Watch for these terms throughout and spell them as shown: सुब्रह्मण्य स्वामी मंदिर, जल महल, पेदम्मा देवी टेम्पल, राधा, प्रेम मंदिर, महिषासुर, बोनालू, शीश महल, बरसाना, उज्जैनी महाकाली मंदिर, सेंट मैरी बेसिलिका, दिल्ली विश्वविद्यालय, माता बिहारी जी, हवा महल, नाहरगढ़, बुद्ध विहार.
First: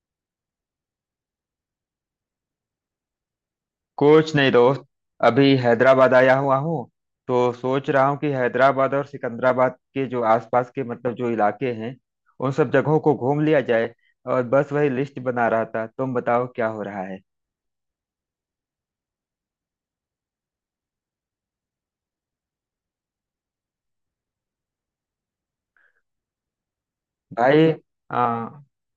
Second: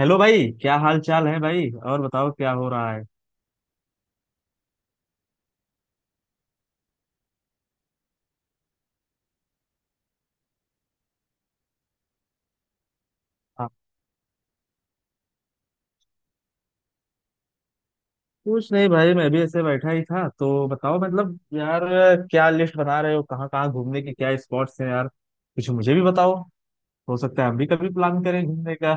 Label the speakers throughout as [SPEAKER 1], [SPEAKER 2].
[SPEAKER 1] Hello भाई, क्या हाल चाल है भाई। और बताओ क्या हो रहा है।
[SPEAKER 2] कुछ नहीं दोस्त। अभी हैदराबाद आया हुआ हूँ। तो सोच रहा हूँ कि हैदराबाद और सिकंदराबाद के जो आसपास के मतलब जो इलाके हैं उन सब जगहों को घूम लिया
[SPEAKER 1] हाँ,
[SPEAKER 2] जाए। और बस वही लिस्ट बना रहा था। तुम बताओ क्या हो रहा है।
[SPEAKER 1] कुछ नहीं भाई, मैं भी ऐसे बैठा ही था। तो बताओ मतलब यार, क्या लिस्ट बना रहे हो, कहाँ कहाँ घूमने के क्या स्पॉट्स हैं यार, कुछ मुझे भी बताओ। हो सकता है हम भी
[SPEAKER 2] भाई
[SPEAKER 1] कभी
[SPEAKER 2] आ,
[SPEAKER 1] प्लान करें घूमने का।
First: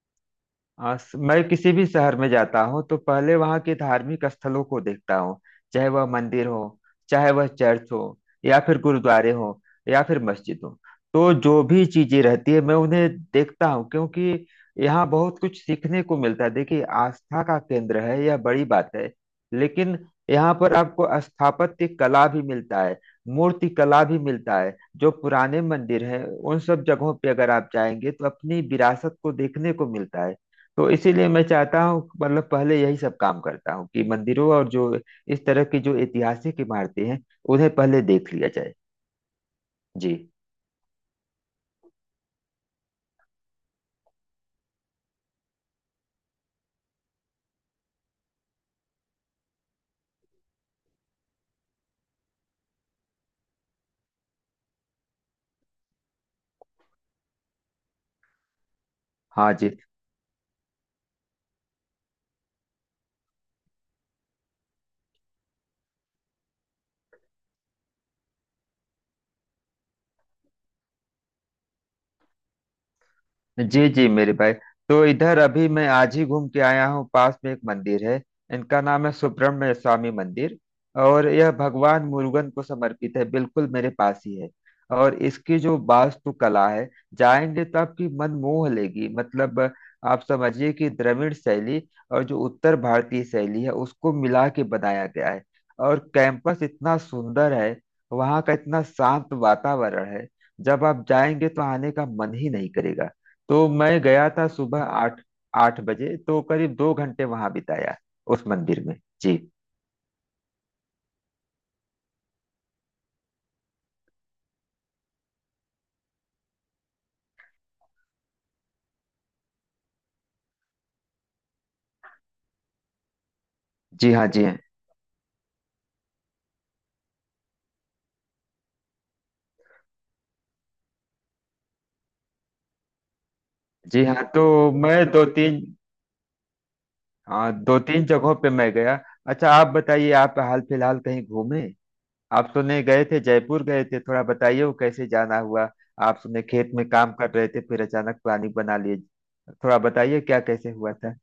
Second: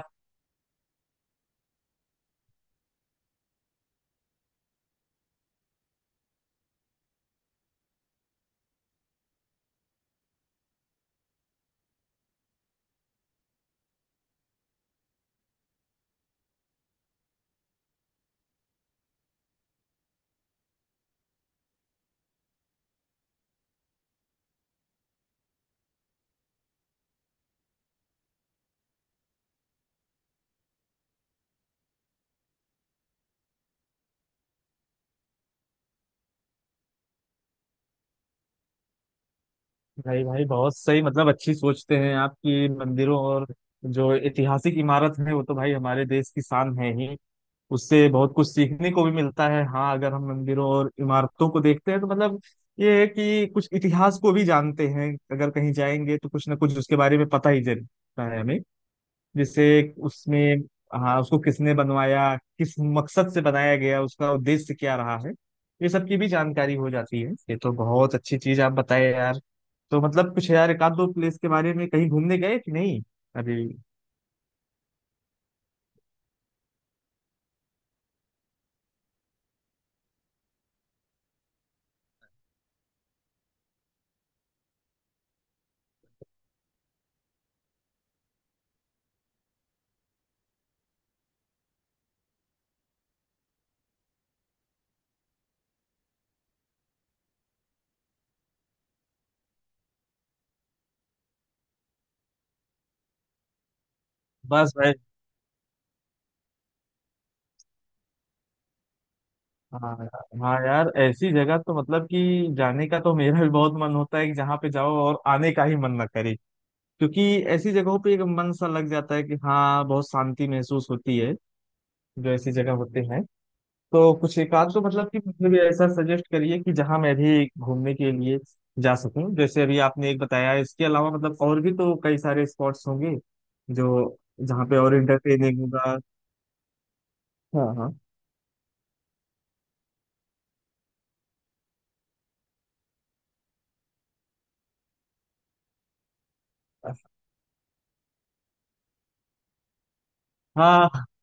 [SPEAKER 2] आ, स- मैं किसी भी शहर में जाता हूँ तो पहले वहाँ के धार्मिक स्थलों को देखता हूँ। चाहे वह मंदिर हो, चाहे वह चर्च हो, या फिर गुरुद्वारे हो, या फिर मस्जिद हो। तो जो भी चीजें रहती है मैं उन्हें देखता हूँ, क्योंकि यहाँ बहुत कुछ सीखने को मिलता है। देखिए आस्था का केंद्र है, यह बड़ी बात है। लेकिन यहाँ पर आपको स्थापत्य कला भी मिलता है, मूर्ति कला भी मिलता है। जो पुराने मंदिर हैं उन सब जगहों पे अगर आप जाएंगे तो अपनी विरासत को देखने को मिलता है। तो इसीलिए मैं चाहता हूँ, मतलब पहले यही सब काम करता हूँ कि मंदिरों और जो इस तरह की जो ऐतिहासिक इमारतें हैं उन्हें पहले देख लिया जाए। जी
[SPEAKER 1] भाई भाई बहुत सही, मतलब अच्छी सोचते हैं आपकी, मंदिरों और जो ऐतिहासिक इमारत है वो तो भाई हमारे देश की शान है ही। उससे बहुत कुछ सीखने को भी मिलता है। हाँ, अगर हम मंदिरों और इमारतों को देखते हैं तो मतलब ये है कि कुछ इतिहास को भी जानते हैं। अगर कहीं जाएंगे तो कुछ ना कुछ उसके बारे में पता ही चलता है हमें।
[SPEAKER 2] हाँ।
[SPEAKER 1] जैसे
[SPEAKER 2] जी
[SPEAKER 1] उसमें, हाँ, उसको किसने बनवाया, किस मकसद से बनाया गया, उसका उद्देश्य क्या रहा है, ये सब की भी जानकारी हो जाती है। ये तो बहुत अच्छी चीज आप बताए यार। तो मतलब कुछ यार, एक आध दो प्लेस के बारे में कहीं घूमने गए कि नहीं अभी।
[SPEAKER 2] जी जी मेरे भाई। तो इधर अभी मैं आज ही घूम के आया हूँ। पास में एक मंदिर है, इनका नाम है सुब्रह्मण्य स्वामी मंदिर। और यह भगवान मुरुगन को समर्पित है, बिल्कुल मेरे पास ही है। और इसकी जो वास्तुकला है, जाएंगे तो आपकी मन मोह लेगी। मतलब आप समझिए कि द्रविड़ शैली और जो उत्तर भारतीय शैली है उसको मिला के बनाया गया है। और कैंपस इतना सुंदर है, वहाँ का इतना शांत वातावरण है, जब आप जाएंगे तो आने का मन ही नहीं करेगा। तो मैं गया था
[SPEAKER 1] बस
[SPEAKER 2] सुबह
[SPEAKER 1] भाई।
[SPEAKER 2] आठ, 8 बजे तो करीब 2 घंटे वहां बिताया उस मंदिर में। जी।
[SPEAKER 1] हाँ यार, हाँ यार, ऐसी जगह तो मतलब कि जाने का तो मेरा भी बहुत मन होता है, कि जहाँ पे जाओ और आने का ही मन ना करे। क्योंकि ऐसी जगहों पे एक मन सा लग जाता है कि हाँ, बहुत शांति महसूस होती है जो ऐसी जगह होते हैं।
[SPEAKER 2] जी
[SPEAKER 1] तो
[SPEAKER 2] हाँ,
[SPEAKER 1] कुछ
[SPEAKER 2] जी
[SPEAKER 1] एक
[SPEAKER 2] हाँ,
[SPEAKER 1] आध तो मतलब कि मुझे भी ऐसा सजेस्ट करिए कि जहाँ मैं भी घूमने के लिए जा सकूं। जैसे अभी आपने एक बताया, इसके अलावा मतलब और भी तो कई सारे स्पॉट्स होंगे
[SPEAKER 2] जी
[SPEAKER 1] जो,
[SPEAKER 2] हाँ। तो
[SPEAKER 1] जहाँ पे और
[SPEAKER 2] मैं दो
[SPEAKER 1] इंटरटेनिंग
[SPEAKER 2] तीन,
[SPEAKER 1] होगा।
[SPEAKER 2] हाँ
[SPEAKER 1] हाँ
[SPEAKER 2] दो
[SPEAKER 1] हाँ।
[SPEAKER 2] तीन जगहों पे मैं गया। अच्छा आप बताइए, आप हाल फिलहाल कहीं घूमे? आप सुने, गए थे जयपुर? गए थे, थोड़ा बताइए वो कैसे जाना हुआ। आप सुने खेत में काम कर रहे थे फिर अचानक प्लानिंग बना लिए, थोड़ा बताइए क्या कैसे हुआ
[SPEAKER 1] हाँ
[SPEAKER 2] था?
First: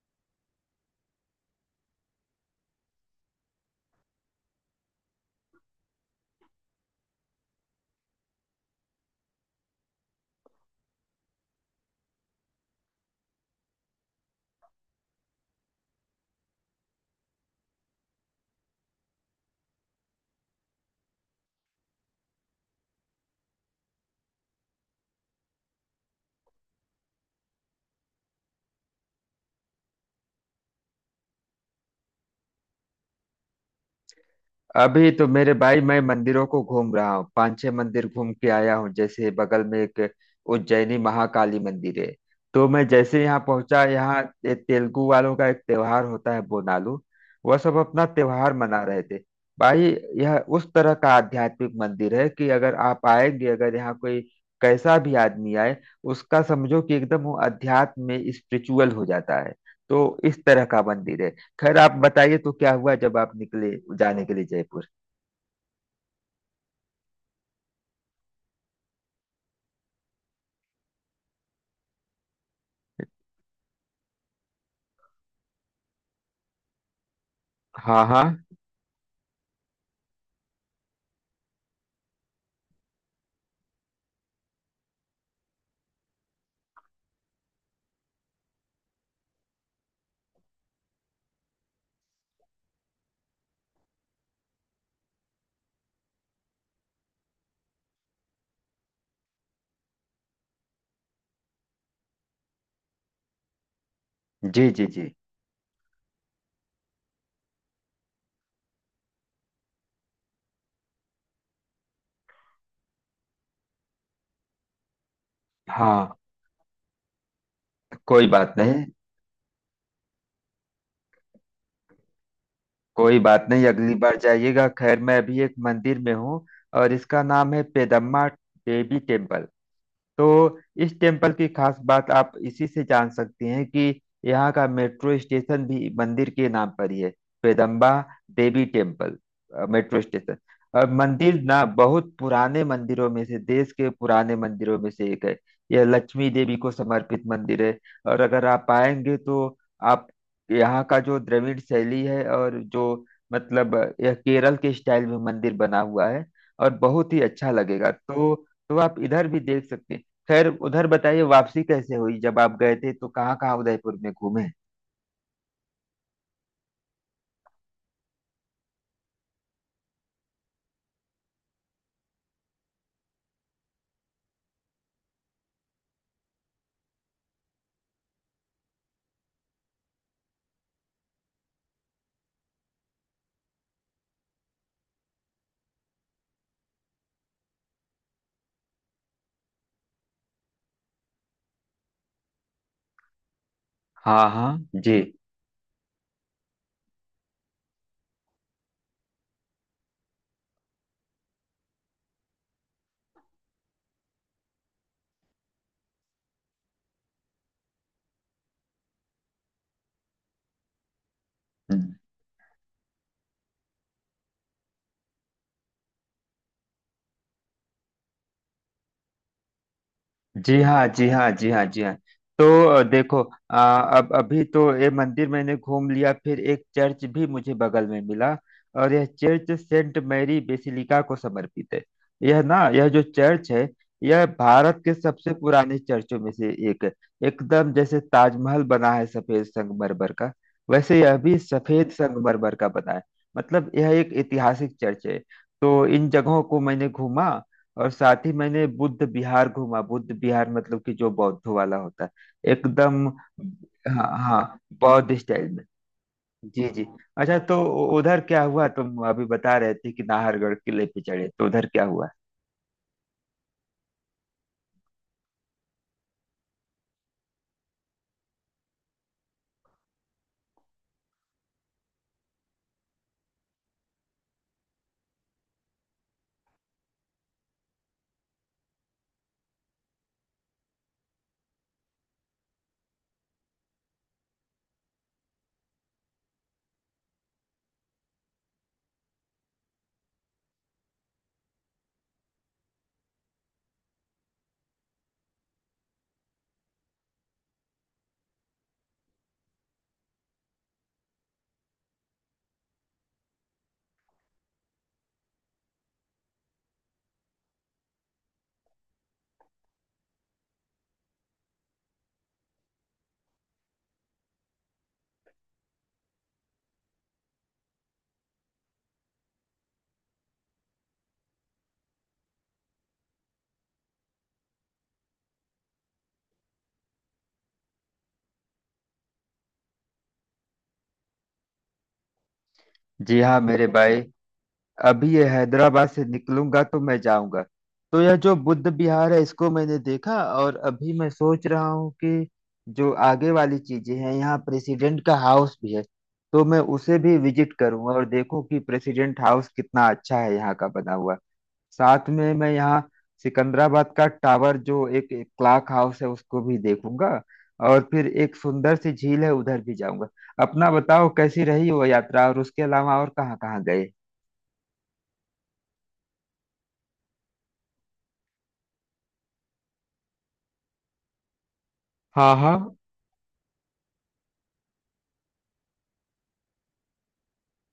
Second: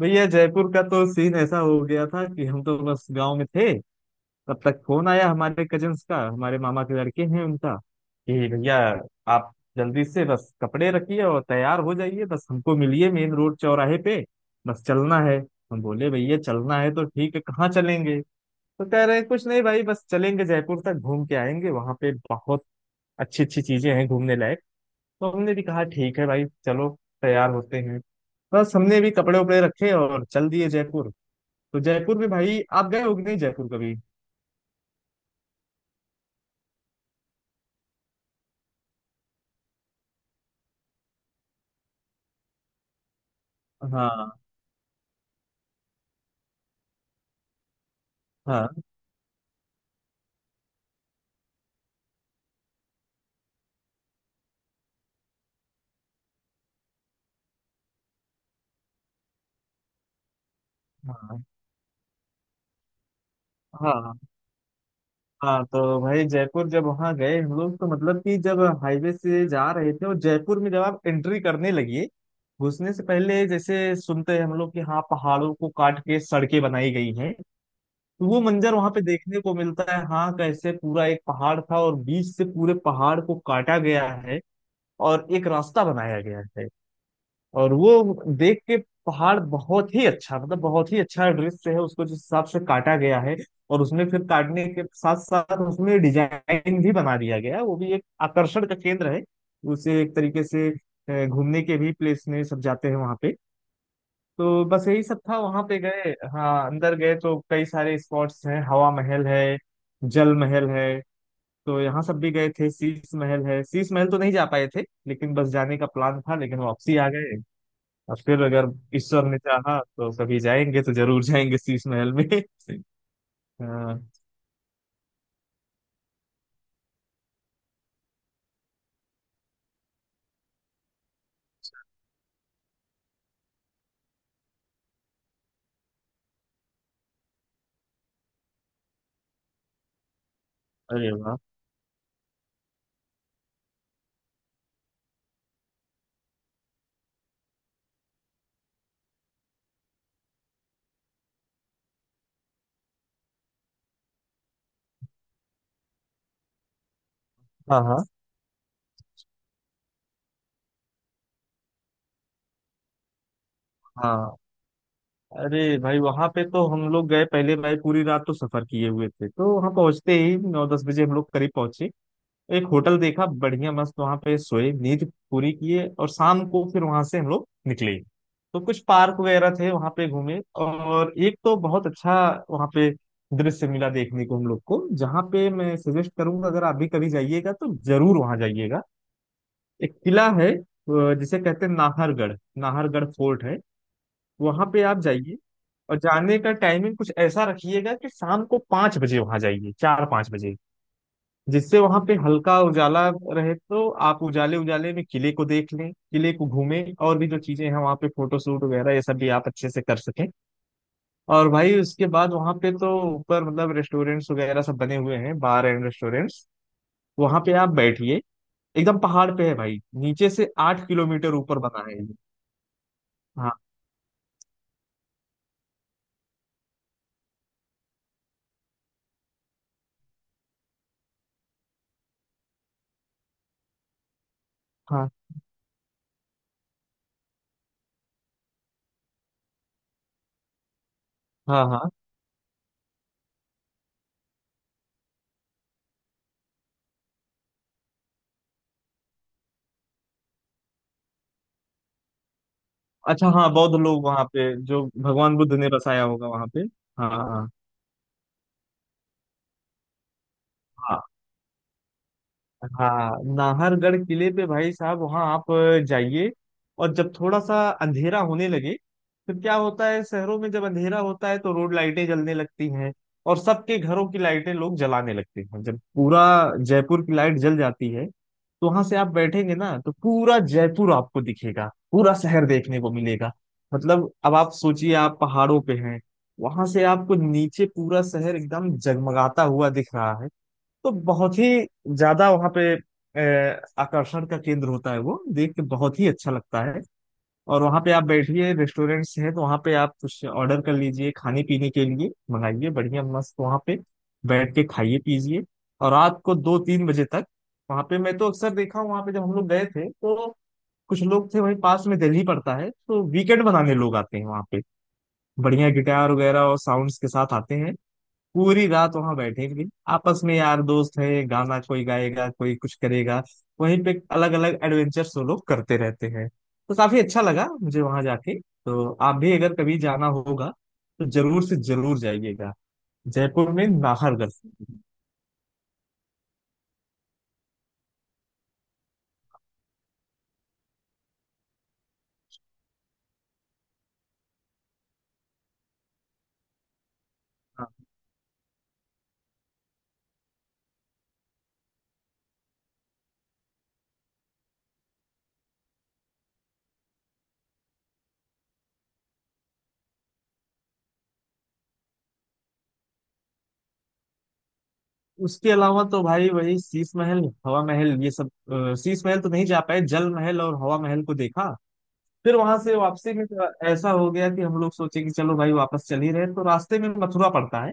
[SPEAKER 1] भैया, जयपुर का तो सीन ऐसा हो गया था कि हम तो बस गांव में थे। तब तक फोन आया हमारे कजन्स का, हमारे मामा के लड़के हैं उनका, कि भैया आप जल्दी से बस कपड़े रखिए और तैयार हो जाइए, बस हमको मिलिए मेन रोड चौराहे पे, बस चलना है। हम बोले भैया, चलना है तो ठीक है, कहाँ चलेंगे। तो कह रहे हैं कुछ नहीं भाई, बस चलेंगे जयपुर तक, घूम के आएंगे, वहां पे बहुत अच्छी अच्छी चीजें हैं घूमने लायक। तो हमने भी कहा ठीक है भाई चलो, तैयार होते हैं। बस हमने भी कपड़े उपड़े रखे और चल दिए जयपुर। तो जयपुर में भाई आप गए हो कि नहीं जयपुर कभी।
[SPEAKER 2] अभी तो मेरे भाई मैं मंदिरों को घूम रहा हूँ, पांच छह मंदिर घूम के आया हूँ। जैसे बगल में एक उज्जैनी महाकाली मंदिर है। तो मैं जैसे यहाँ पहुंचा, यहाँ
[SPEAKER 1] हाँ
[SPEAKER 2] ये तेलुगु वालों का एक त्योहार होता है, बोनालू। वह सब अपना त्योहार
[SPEAKER 1] हाँ।
[SPEAKER 2] मना रहे थे। भाई यह उस तरह का आध्यात्मिक मंदिर है कि अगर आप आएंगे, अगर यहाँ कोई कैसा भी आदमी आए, उसका समझो कि एकदम वो अध्यात्म में स्पिरिचुअल हो जाता है। तो इस तरह का मंदिर है।
[SPEAKER 1] हाँ।
[SPEAKER 2] खैर आप बताइए तो क्या हुआ जब आप निकले
[SPEAKER 1] हाँ
[SPEAKER 2] जाने के लिए जयपुर?
[SPEAKER 1] हाँ तो भाई, जयपुर जब वहाँ गए हम लोग, तो मतलब कि जब हाईवे से जा रहे थे और जयपुर में जब आप एंट्री करने लगी, घुसने से पहले, जैसे सुनते हैं हम लोग कि हाँ, पहाड़ों को काट के सड़कें बनाई गई हैं,
[SPEAKER 2] हाँ हाँ
[SPEAKER 1] तो वो मंजर वहां पे देखने को मिलता है। हाँ, कैसे पूरा एक पहाड़ था और बीच से पूरे पहाड़ को काटा गया है और एक रास्ता बनाया गया है। और वो देख के, पहाड़ बहुत ही अच्छा, मतलब बहुत ही अच्छा दृश्य है, उसको जिस हिसाब से काटा गया है। और उसमें फिर काटने के साथ साथ उसमें डिजाइन भी बना दिया गया है, वो भी एक आकर्षण का केंद्र है। उसे एक तरीके से घूमने के भी प्लेस में सब जाते हैं वहां पे। तो
[SPEAKER 2] जी। जी
[SPEAKER 1] बस यही
[SPEAKER 2] जी
[SPEAKER 1] सब था, वहां पे गए। हाँ, अंदर गए तो कई सारे स्पॉट्स हैं, हवा महल है, जल महल है, तो यहाँ सब भी गए थे। शीश महल है, शीश महल तो नहीं जा पाए थे, लेकिन बस जाने का
[SPEAKER 2] हाँ।
[SPEAKER 1] प्लान था, लेकिन वापसी आ गए। और
[SPEAKER 2] कोई
[SPEAKER 1] फिर
[SPEAKER 2] बात
[SPEAKER 1] अगर
[SPEAKER 2] नहीं।
[SPEAKER 1] ईश्वर ने चाहा तो कभी जाएंगे तो जरूर जाएंगे शीश महल में।
[SPEAKER 2] कोई बात नहीं, अगली
[SPEAKER 1] हाँ।
[SPEAKER 2] बार जाइएगा। खैर मैं अभी एक मंदिर में हूँ और इसका नाम है पेदम्मा देवी टेम्पल। तो इस टेम्पल की खास बात आप इसी से जान सकती हैं कि यहाँ का मेट्रो स्टेशन भी मंदिर के नाम पर ही है, Peddamma Devi temple metro station. और
[SPEAKER 1] अरे वाह।
[SPEAKER 2] मंदिर ना बहुत पुराने मंदिरों में से, देश के पुराने मंदिरों में से एक है। यह लक्ष्मी देवी को समर्पित मंदिर है। और अगर आप आएंगे तो आप यहाँ का जो द्रविड़ शैली है और जो, मतलब यह केरल के स्टाइल में मंदिर बना हुआ है और बहुत ही अच्छा
[SPEAKER 1] हाँ
[SPEAKER 2] लगेगा।
[SPEAKER 1] हाँ।
[SPEAKER 2] तो आप इधर भी देख सकते हैं। खैर उधर बताइए वापसी कैसे हुई, जब आप गए थे तो कहाँ कहाँ उदयपुर में
[SPEAKER 1] हाँ
[SPEAKER 2] घूमे?
[SPEAKER 1] अरे भाई, वहां पे तो हम लोग गए पहले भाई, पूरी रात तो सफर किए हुए थे, तो वहां पहुंचते ही 9-10 बजे हम लोग करीब पहुंचे। एक होटल देखा, बढ़िया मस्त, वहां पे सोए, नींद पूरी किए और शाम को फिर वहां से हम लोग निकले। तो कुछ पार्क वगैरह थे, वहां पे घूमे। और एक तो बहुत अच्छा वहां पे दृश्य मिला देखने को हम लोग को, जहाँ पे मैं सजेस्ट करूंगा, अगर आप भी कभी जाइएगा तो जरूर वहां जाइएगा। एक किला है जिसे कहते हैं नाहरगढ़, नाहरगढ़ फोर्ट है।
[SPEAKER 2] हाँ हाँ
[SPEAKER 1] वहां पे आप
[SPEAKER 2] जी
[SPEAKER 1] जाइए, और जाने का टाइमिंग कुछ ऐसा रखिएगा कि शाम को 5 बजे वहां जाइए, 4-5 बजे, जिससे वहां पे हल्का उजाला रहे, तो आप उजाले उजाले में किले को देख लें, किले को घूमें, और भी जो चीजें हैं वहां पे फोटो शूट वगैरह, ये सब भी आप अच्छे से कर सकें। और भाई उसके बाद वहां पे तो ऊपर मतलब रेस्टोरेंट्स वगैरह सब बने हुए हैं, बार एंड रेस्टोरेंट्स। वहां पे आप बैठिए, एकदम पहाड़ पे है भाई, नीचे से
[SPEAKER 2] जी हाँ
[SPEAKER 1] आठ
[SPEAKER 2] जी हाँ
[SPEAKER 1] किलोमीटर
[SPEAKER 2] जी
[SPEAKER 1] ऊपर
[SPEAKER 2] हाँ जी
[SPEAKER 1] बना
[SPEAKER 2] हाँ।
[SPEAKER 1] है ये।
[SPEAKER 2] तो देखो,
[SPEAKER 1] हाँ
[SPEAKER 2] अब अभी तो ये मंदिर मैंने घूम लिया, फिर एक चर्च भी मुझे बगल में मिला और यह चर्च सेंट मैरी बेसिलिका को समर्पित है। यह ना, यह जो चर्च है, यह भारत के
[SPEAKER 1] हाँ।
[SPEAKER 2] सबसे पुराने चर्चों में से एक है। एकदम जैसे ताजमहल बना है सफेद संगमरमर का, वैसे यह भी
[SPEAKER 1] हाँ
[SPEAKER 2] सफेद
[SPEAKER 1] हाँ
[SPEAKER 2] संगमरमर का बना है। मतलब यह एक ऐतिहासिक चर्च है। तो इन जगहों को मैंने घूमा। और साथ ही मैंने बुद्ध विहार घूमा, बुद्ध विहार मतलब कि जो बौद्धों वाला होता है, एकदम।
[SPEAKER 1] अच्छा हाँ, बौद्ध लोग
[SPEAKER 2] हाँ
[SPEAKER 1] वहां
[SPEAKER 2] हाँ
[SPEAKER 1] पे जो
[SPEAKER 2] बौद्ध
[SPEAKER 1] भगवान
[SPEAKER 2] स्टाइल
[SPEAKER 1] बुद्ध
[SPEAKER 2] में।
[SPEAKER 1] ने बसाया होगा वहां पे।
[SPEAKER 2] जी जी।
[SPEAKER 1] हाँ
[SPEAKER 2] अच्छा
[SPEAKER 1] हाँ।
[SPEAKER 2] तो उधर क्या हुआ, तुम अभी बता रहे थे कि नाहरगढ़ किले पे
[SPEAKER 1] हाँ।
[SPEAKER 2] चढ़े, तो उधर क्या हुआ?
[SPEAKER 1] हाँ नाहरगढ़ किले पे भाई साहब, वहाँ आप जाइए, और जब थोड़ा सा अंधेरा होने लगे, फिर क्या होता है, शहरों में जब अंधेरा होता है तो रोड लाइटें जलने लगती हैं और सबके घरों की लाइटें लोग जलाने लगते हैं। जब पूरा जयपुर की लाइट जल जाती है तो वहां से आप बैठेंगे ना तो पूरा जयपुर आपको दिखेगा, पूरा शहर देखने को मिलेगा। मतलब अब आप सोचिए, आप पहाड़ों पे हैं, वहां से आपको नीचे पूरा शहर एकदम जगमगाता हुआ दिख रहा है। तो बहुत ही ज्यादा वहाँ पे आकर्षण का केंद्र होता है, वो देख के बहुत ही अच्छा लगता है। और वहाँ पे आप बैठिए, रेस्टोरेंट्स हैं तो वहाँ पे आप कुछ ऑर्डर कर लीजिए, खाने पीने के लिए मंगाइए, बढ़िया मस्त वहाँ पे बैठ के खाइए पीजिए। और रात को 2-3 बजे तक वहाँ पे, मैं तो अक्सर देखा हूँ वहाँ पे जब हम लोग गए थे, तो कुछ लोग थे वहीं, पास में दिल्ली पड़ता है तो वीकेंड बनाने लोग आते हैं वहाँ पे, बढ़िया गिटार वगैरह और साउंड्स के साथ आते हैं। पूरी रात वहां बैठेंगे, आपस में यार दोस्त है, गाना कोई गाएगा, कोई कुछ करेगा, वहीं पे अलग अलग एडवेंचर्स वो लोग करते रहते हैं। तो काफी अच्छा लगा मुझे वहां जाके, तो आप भी अगर कभी जाना होगा तो जरूर से जरूर जाइएगा
[SPEAKER 2] जी हाँ
[SPEAKER 1] जयपुर
[SPEAKER 2] मेरे
[SPEAKER 1] में
[SPEAKER 2] भाई।
[SPEAKER 1] नाहरगढ़।
[SPEAKER 2] अभी ये हैदराबाद से निकलूंगा तो मैं जाऊंगा। तो यह जो बुद्ध विहार है इसको मैंने देखा, और अभी मैं सोच रहा हूँ कि जो आगे वाली चीजें हैं, यहाँ प्रेसिडेंट का हाउस भी है। तो मैं उसे भी विजिट
[SPEAKER 1] हाँ,
[SPEAKER 2] करूंगा और देखूं कि प्रेसिडेंट हाउस कितना अच्छा है यहाँ का बना हुआ। साथ में मैं यहाँ सिकंदराबाद का टावर जो एक क्लॉक हाउस है उसको भी देखूंगा। और फिर एक सुंदर सी झील है उधर भी जाऊंगा। अपना बताओ कैसी रही वो यात्रा, और उसके अलावा और कहाँ कहाँ गए?
[SPEAKER 1] उसके अलावा तो भाई वही शीश महल, हवा महल, ये सब, शीश महल तो नहीं जा पाए, जल महल और हवा महल को देखा।
[SPEAKER 2] हाँ
[SPEAKER 1] फिर
[SPEAKER 2] हाँ।
[SPEAKER 1] वहां से वापसी में तो ऐसा हो गया कि हम लोग सोचे कि चलो भाई, वापस चल ही रहे हैं, तो रास्ते में मथुरा पड़ता है,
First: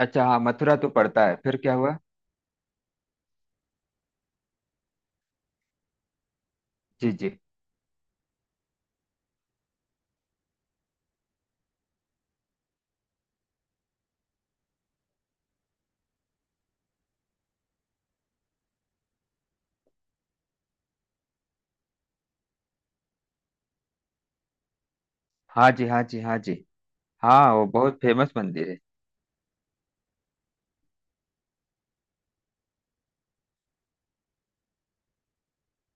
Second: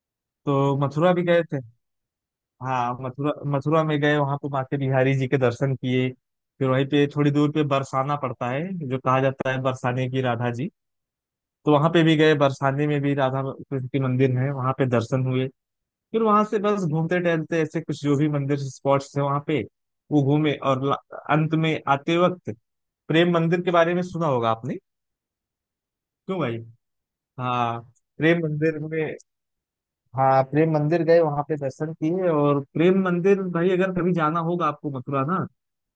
[SPEAKER 2] अच्छा हाँ, मथुरा
[SPEAKER 1] तो
[SPEAKER 2] तो
[SPEAKER 1] मथुरा भी
[SPEAKER 2] पड़ता है,
[SPEAKER 1] गए
[SPEAKER 2] फिर
[SPEAKER 1] थे।
[SPEAKER 2] क्या हुआ?
[SPEAKER 1] हाँ मथुरा, मथुरा में गए, वहां पे माता बिहारी जी के दर्शन किए। फिर वहीं पे
[SPEAKER 2] जी जी
[SPEAKER 1] थोड़ी दूर पे बरसाना पड़ता है, जो कहा जाता है बरसाने की राधा जी, तो वहां पे भी गए, बरसाने में भी राधा कृष्ण के मंदिर है, वहां पे दर्शन हुए। फिर वहां से बस घूमते टहलते ऐसे कुछ जो भी मंदिर स्पॉट्स है वहां पे, वो घूमे। और अंत में आते वक्त प्रेम मंदिर के बारे में सुना होगा आपने।
[SPEAKER 2] हाँ जी हाँ जी हाँ
[SPEAKER 1] क्यों
[SPEAKER 2] जी
[SPEAKER 1] भाई।
[SPEAKER 2] हाँ। वो
[SPEAKER 1] हाँ
[SPEAKER 2] बहुत फेमस
[SPEAKER 1] प्रेम
[SPEAKER 2] मंदिर है।
[SPEAKER 1] मंदिर में, हाँ प्रेम मंदिर गए, वहां पे दर्शन किए। और प्रेम मंदिर भाई, अगर कभी जाना होगा आपको मथुरा ना,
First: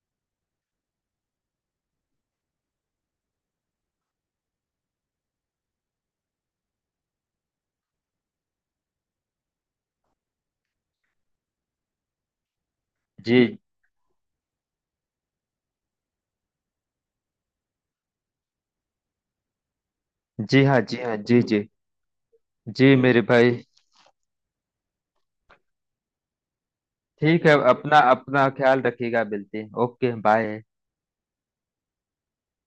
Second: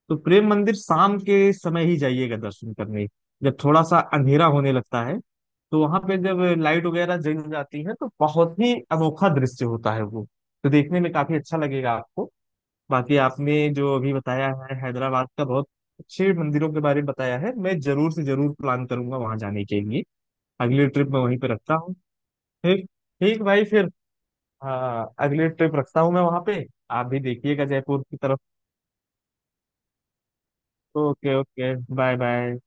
[SPEAKER 1] तो प्रेम मंदिर शाम के समय ही जाइएगा दर्शन करने, जब थोड़ा सा अंधेरा होने लगता है, तो वहां पे जब लाइट वगैरह जल जाती है तो बहुत ही अनोखा दृश्य होता है वो, तो देखने में काफी अच्छा लगेगा आपको। बाकी
[SPEAKER 2] जी
[SPEAKER 1] आपने जो अभी बताया है हैदराबाद का, बहुत अच्छे मंदिरों के बारे में बताया है, मैं जरूर से जरूर प्लान करूंगा वहां जाने के लिए।
[SPEAKER 2] जी हाँ
[SPEAKER 1] अगली
[SPEAKER 2] जी
[SPEAKER 1] ट्रिप
[SPEAKER 2] हाँ
[SPEAKER 1] मैं वहीं
[SPEAKER 2] जी
[SPEAKER 1] पे
[SPEAKER 2] जी
[SPEAKER 1] रखता हूँ। ठीक।
[SPEAKER 2] जी मेरे
[SPEAKER 1] ठीक
[SPEAKER 2] भाई।
[SPEAKER 1] भाई फिर, हाँ अगली ट्रिप रखता हूँ मैं वहां पे। आप भी
[SPEAKER 2] ठीक है,
[SPEAKER 1] देखिएगा
[SPEAKER 2] अपना
[SPEAKER 1] जयपुर की तरफ।
[SPEAKER 2] अपना ख्याल रखिएगा, मिलते हैं। Okay bye.
[SPEAKER 1] Okay. Okay bye bye.